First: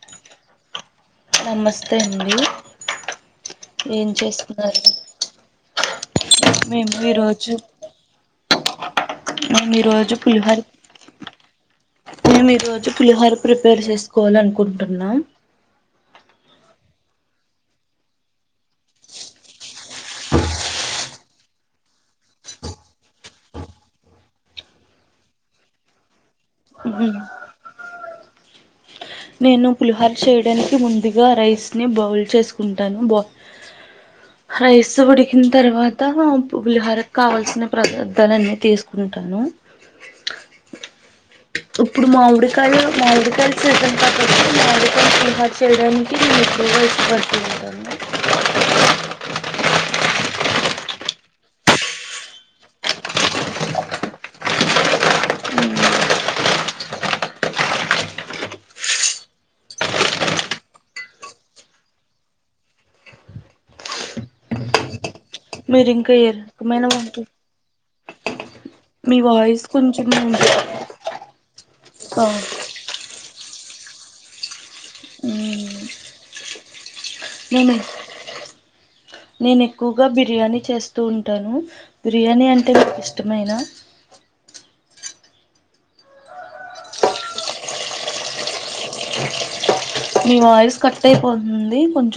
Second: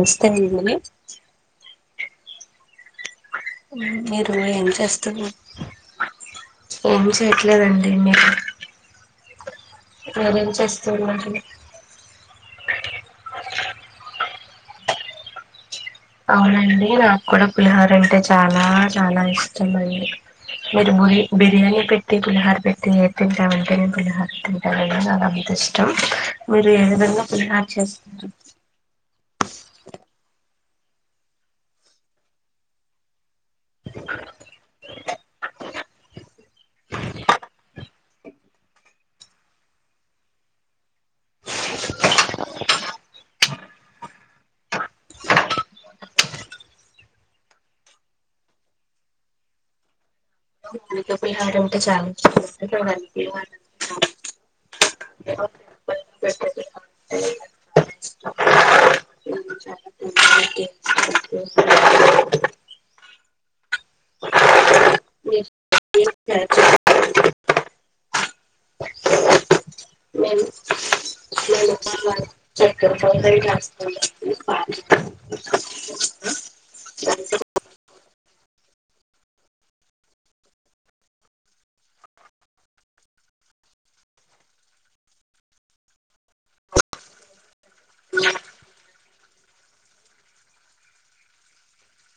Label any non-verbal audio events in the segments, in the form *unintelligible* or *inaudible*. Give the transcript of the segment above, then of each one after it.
వస్తంగునె review మీరు ఏం చేస్తురు మేము ఏం ఈరోజు చేయట్లేదండి మీరు మేము ఈరోజు మీరేం పులిహోర చేస్తున్నారు మేము ఈరోజు పులిహోర ప్రిపేర్ చేసుకోవాలఅనుకుంటున్నాం. అవునండి నాకు కూడా పులిహార్ అంటే చాలా చాలా ఇష్టం అండి అవునండి నాక్ కాడా పులిహోర అంటే చాలా చాలా ఇష్టం, అండి మీరు బురి బిర్యానీ పెట్టి పులిహార పెట్టి ఏది తింటావంటే నేను పులిహార తింటానండి నాకు అంత ఇష్టం, మీరు ఏ విధంగా పులిహార్ చేస్తార్ నేను పులిహోర చేయడానికి ముందుగా రైస్ ని బావుల్ చేస్కుంటాను, బా రైస్ ఉడికిన తర్వాత పులిహోర కావాల్సిన పదార్థాలన్ని తీసుకుంటాను, ఇప్పుడు మామిడికాయలు మామిడికాయలు సీసన్ *unintelligible* చేయడానికి నేను ఎక్కువగా ఇష్టపడుతుఉంటాను మనింట్లో పులిహర ఉంటే చాలు *unintelligible* మీరింకా ఏ రకమైన వంట్ మీ వాయిస్ కొంచం పులిహార ఉంది ఆ *inaudible* హ్మ్ నేను నేను ఎక్కువగా బిర్యానీ చేస్తూ ఉంటాను బిర్యానీ అంటే నాకు ఇష్టమైన మీ వాయిస్ కట్ అయిపోతుంది కొంచ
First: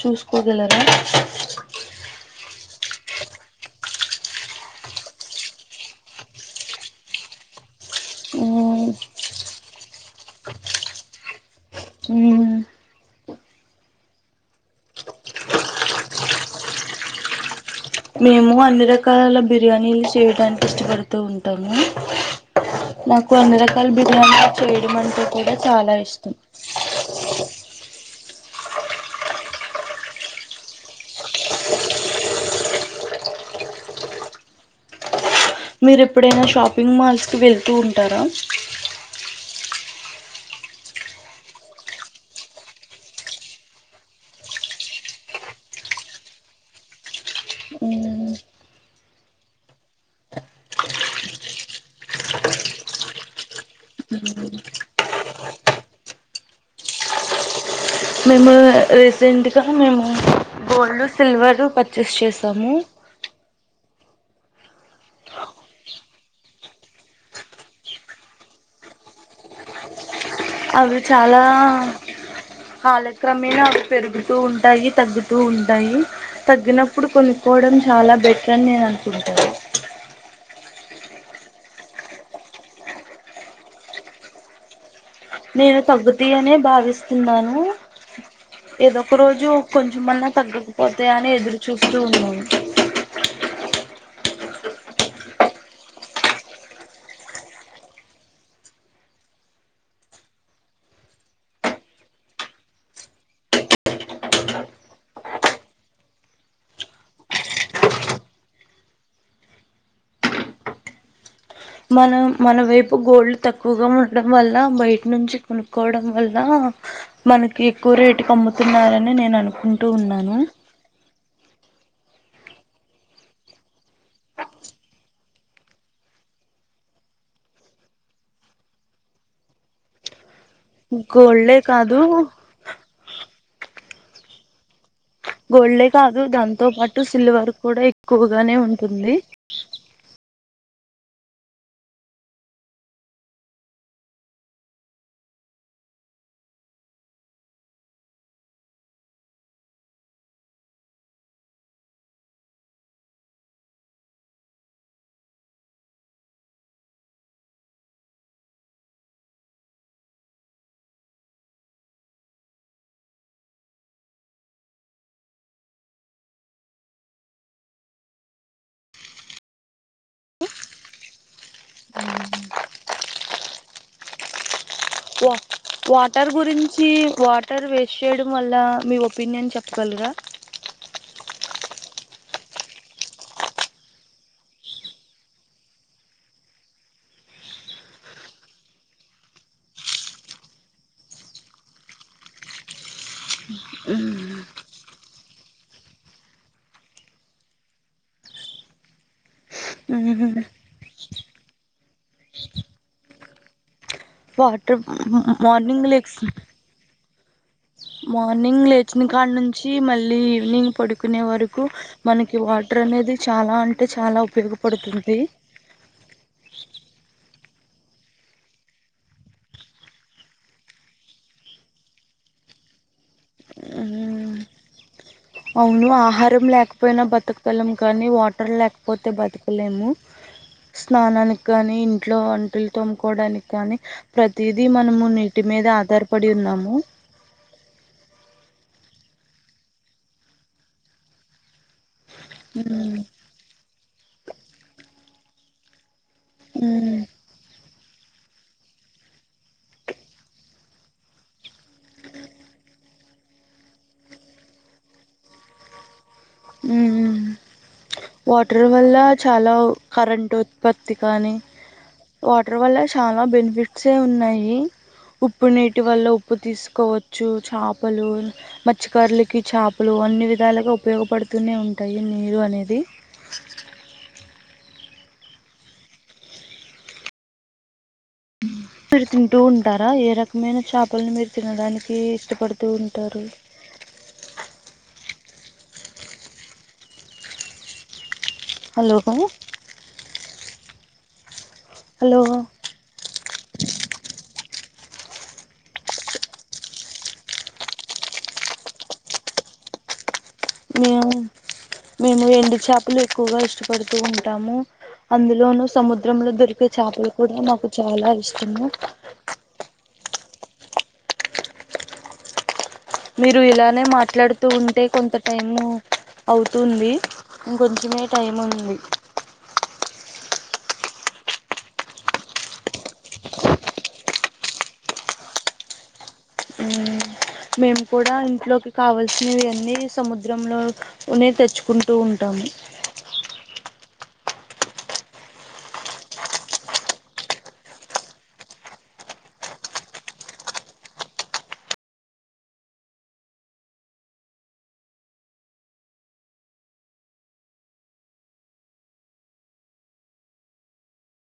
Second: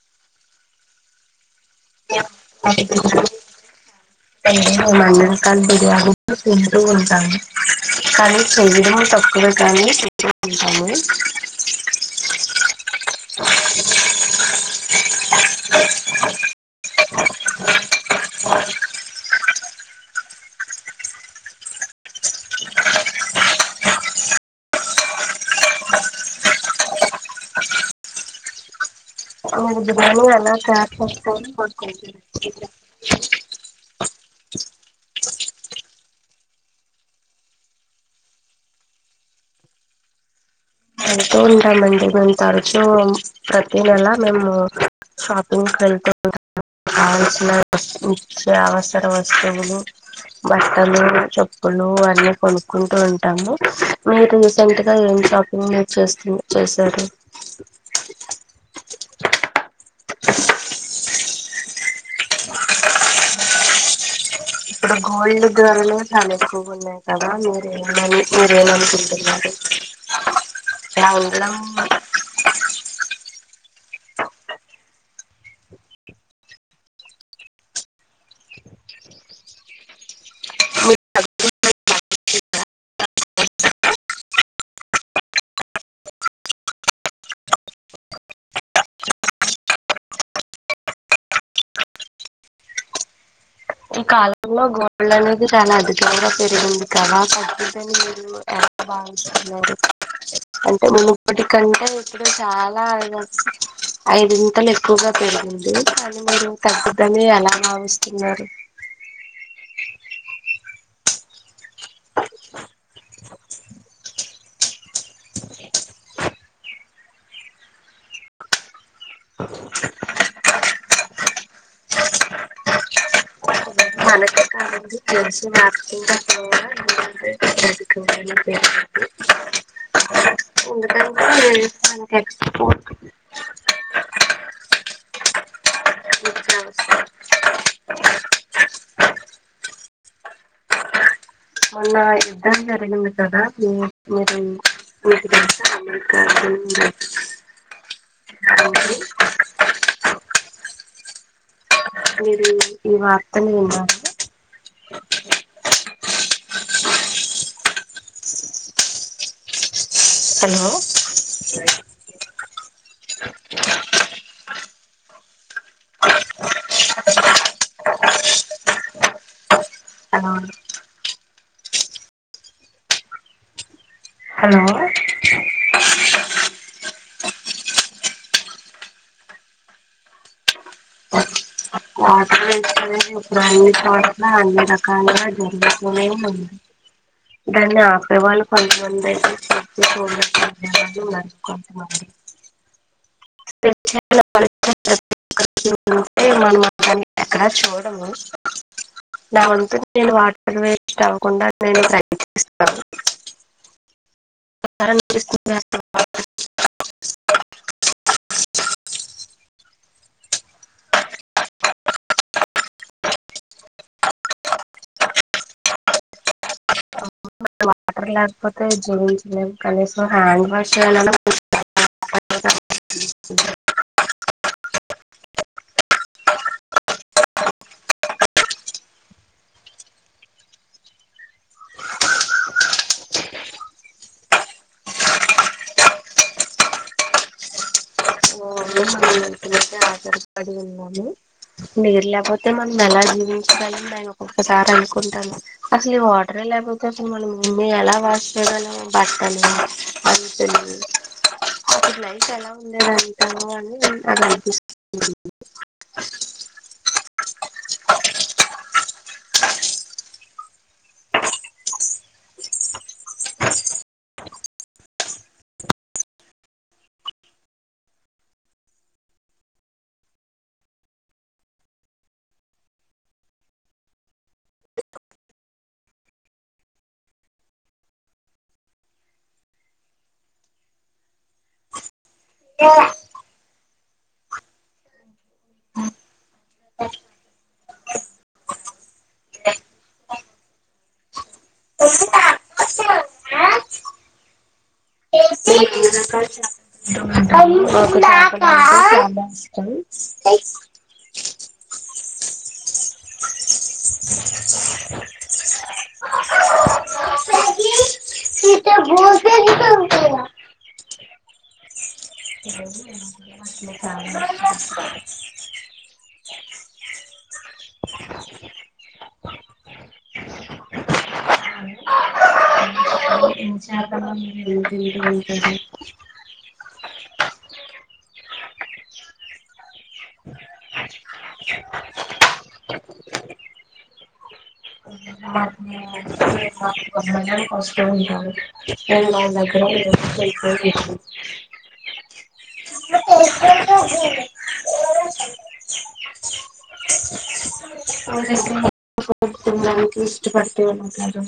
చూసుకోగలరా *inaudible* ఏమాన్నా కానీ బిర్యానీ తింటూ ఉంటాను కానీ మ్మ్ శరీరం తక్కువ కానీ తింటూ ఉంటాను మ్మ్ మేము అన్ని రకాలల బిర్యానీలు చేయడానికి ఇష్టపడుతూ ఉంటాము, నాకు అన్ని రకాల బిర్యానీలు చేయడం అంటే కూడా చాలా ఇష్టం. బిర్యాని ఎలా తయారు చేస్కోవచ్చు మీరు ఎప్పుడైనా షాపింగ్ మాల్స్ కి వెళ్తూ ఉంటారా వెళ్తూ ఉంటామండి మేము తరచూ ప్రతీ నెల మేము షాపింకు వెళ్తూ ఉంటామ్ మ్మ్. కావల్సినతే అవసర వస్తువులు బట్టలు చెప్పులు అన్నీ కొనుక్కుంటూ ఉంటాము. మీరు రీసెంట్గా ఏం షాపింగ్ చేస్తూ చేశారు. మేము రీసెంట్గా మేము గోల్డ్ సిల్వర్ పర్చేస్ చేసాము ఇప్పుడు గోల్డ్ ధరలు చాలా ఎక్కువగా ఉన్నాయి కదా! మీరేమని మీరేమనుకుంటున్నారు? అవి ఇలా చాలా ఉండడం ఆలక్రమేణ పెరుగుతూ ఉంటాయి తగ్గుతూ ఉంటాయి తగ్గినప్పుడు కొనుక్కోవడం చాలా బెటర్ అని నేను అనుకుంటా. నేను తగ్గుతాయనే అనే భావిస్తున్నాను. ఏదో ఒక రోజు కొంచెంమన్న తగ్గకపోతాయా అని ఎదురు చూస్తూ ఉన్నాను. ఈ కాలంలో గోల్డ్ అనేది చాలా అధికంగా పెరిగింది కదా తగ్గుద్దని మీరు ఎలా భావిస్తున్నారు అంటే మునుపటికంటే ఇప్పుడు చాలా ఐదింతలు ఎక్కువగా పెరిగింది కానీ మీరు తగ్గుద్దని ఎలా భావిస్తున్నారు. మనం మన వైపు గోళ్లు తక్కువగా ఉండడం వల్ల బయట నుంచి కొనుక్కోవడం వల్ల మనకి ఎక్కువ రేటు కి అమ్ముతున్నారు. అని నేను అనుకుంటూ ఉన్నాను. మనకి కావలి తెలుసు ఇ అకుంటదిద *unintelligible* ఎందుకంటే గోల్డే కాదు మనకి ఎక్స్పోర్ట్ గోల్డే కాదు దాంతో ఫ్లవర్స్ పాటు సిల్వర్ కూడా ఎక్కువగానే ఉంటుంది. మొన్న యుద్ధం జరిగింది కదా మీ మీరు మీకు తెలుసా *unintelligible* మీది ఈ వార్తను విన్నార! హలో! హలో అండి హలో వ వాటర్ గురించి వాటర్ వేస్ట్ చేయడం వల్ల మీ ఒపీనియన్ చెప్పగలరా? వాటర్ ఇప్పుడు అన్ని చోట్ల అన్ని రకాలుగా జరుగుతూనే ఉంది. దాన్ని ఆపేవాళ్ళు కొంతమంది అయితే చూసి చూడనట్టు *unintelligible* మరి కొంతమంది మనం అ *unintelligible* ఎక్కడా చూడము నా వతు నేను వాటర్ వేస్ట్ అవ్వకుండా నేను ప్రయత్నిస్తాను. వాటర్ ఎలా అనిపిస్తుంది అసలు మార్నింగ్ లెక్స్ వాటర్ మార్నింగ్ లేచిన కాన్ నుంచి మళ్ళీ ఈవినింగ్ పడుకునే వరకు మన వాటర్ అనేది చాలా అంటే చాలా ఉపయోగపడుతుంది. వాటర్ లేకపోతే జిమ్స్ లేము కనీసం హ్యాండ్ వాష్ చేయాలన్న *unintelligible* మ్ అవును ఆహారం లేకపోయినా బతగలేము కానీ వాటర్ లేకపోతే బతకలేము స్నానానికి కానీ ఇంట్లో అంటులు తోముకోవడానికి కానీ ప్రతిదీ మనము నీటి మీద ఆధారపడి యున్నాము. పడి ఉన్నాము నీర్ లేకపోతే మనం ఎలా జీవించగలం మ్యాయో ఒకసారి అనుకుంటాను ఈ వాటర్ లేకపోతే ఉమ్ మనం మేము ఎలా వాష్ చేయగలము. బట్టలు అంచులు అప్పటి లైఫ్ ఎలా ఉండేది అంటాము అని అనిపిస్తూ మ్ మ్ మ్ వాటర్ వల్ల చాలా కరెంటు ఉత్పత్తి కానీ వాటర్ వల్ల చాలా బెనిఫిట్సే ఉన్నాయి. ఉప్పు నీటి వల్ల ఉప్పు తీసుకోవచ్చు చేపలు మత్స్యకారులకి చేపలు అన్ని విధాలుగా ఉపయోగపడుతూనే ఉంటాయి నీరు అనేది. మీరు తింటూ ఉంటారా ఏ రకమైన చేపల్ని మీరు తినడానికి ఇ ఇష్టపడుతూ ఉంటారు హలో నాకు హలో *unintelligible* మేము మేము ఎండు చెప లు ఎక్కువగా ఇష్టపడుతూ ఉంటాము అందులోనూ సముద్రంలో దొరికే చేపలు కూడా నాకు చాలా ఇష్ట తే భూతే మీరు చాలా ఇలానే మాట్లాడుతూ ఉంటే కొంత టైం అవుతుంది ఇంకొంచమే టైం ఉంది ఇష్టం నాకు చాలా ఇష్టం ఏ చేపలు మీరు తింటూ ఉంటారు మేము కూడా ఇంట్లోకి కావాల్సినవివన్నీ సముద్రంలోనే తెచ్చుకుంటూ ఉంటాము కష్టం ఉంటారుం నా గ్నం *inaudible* ఇష్టపడిన్న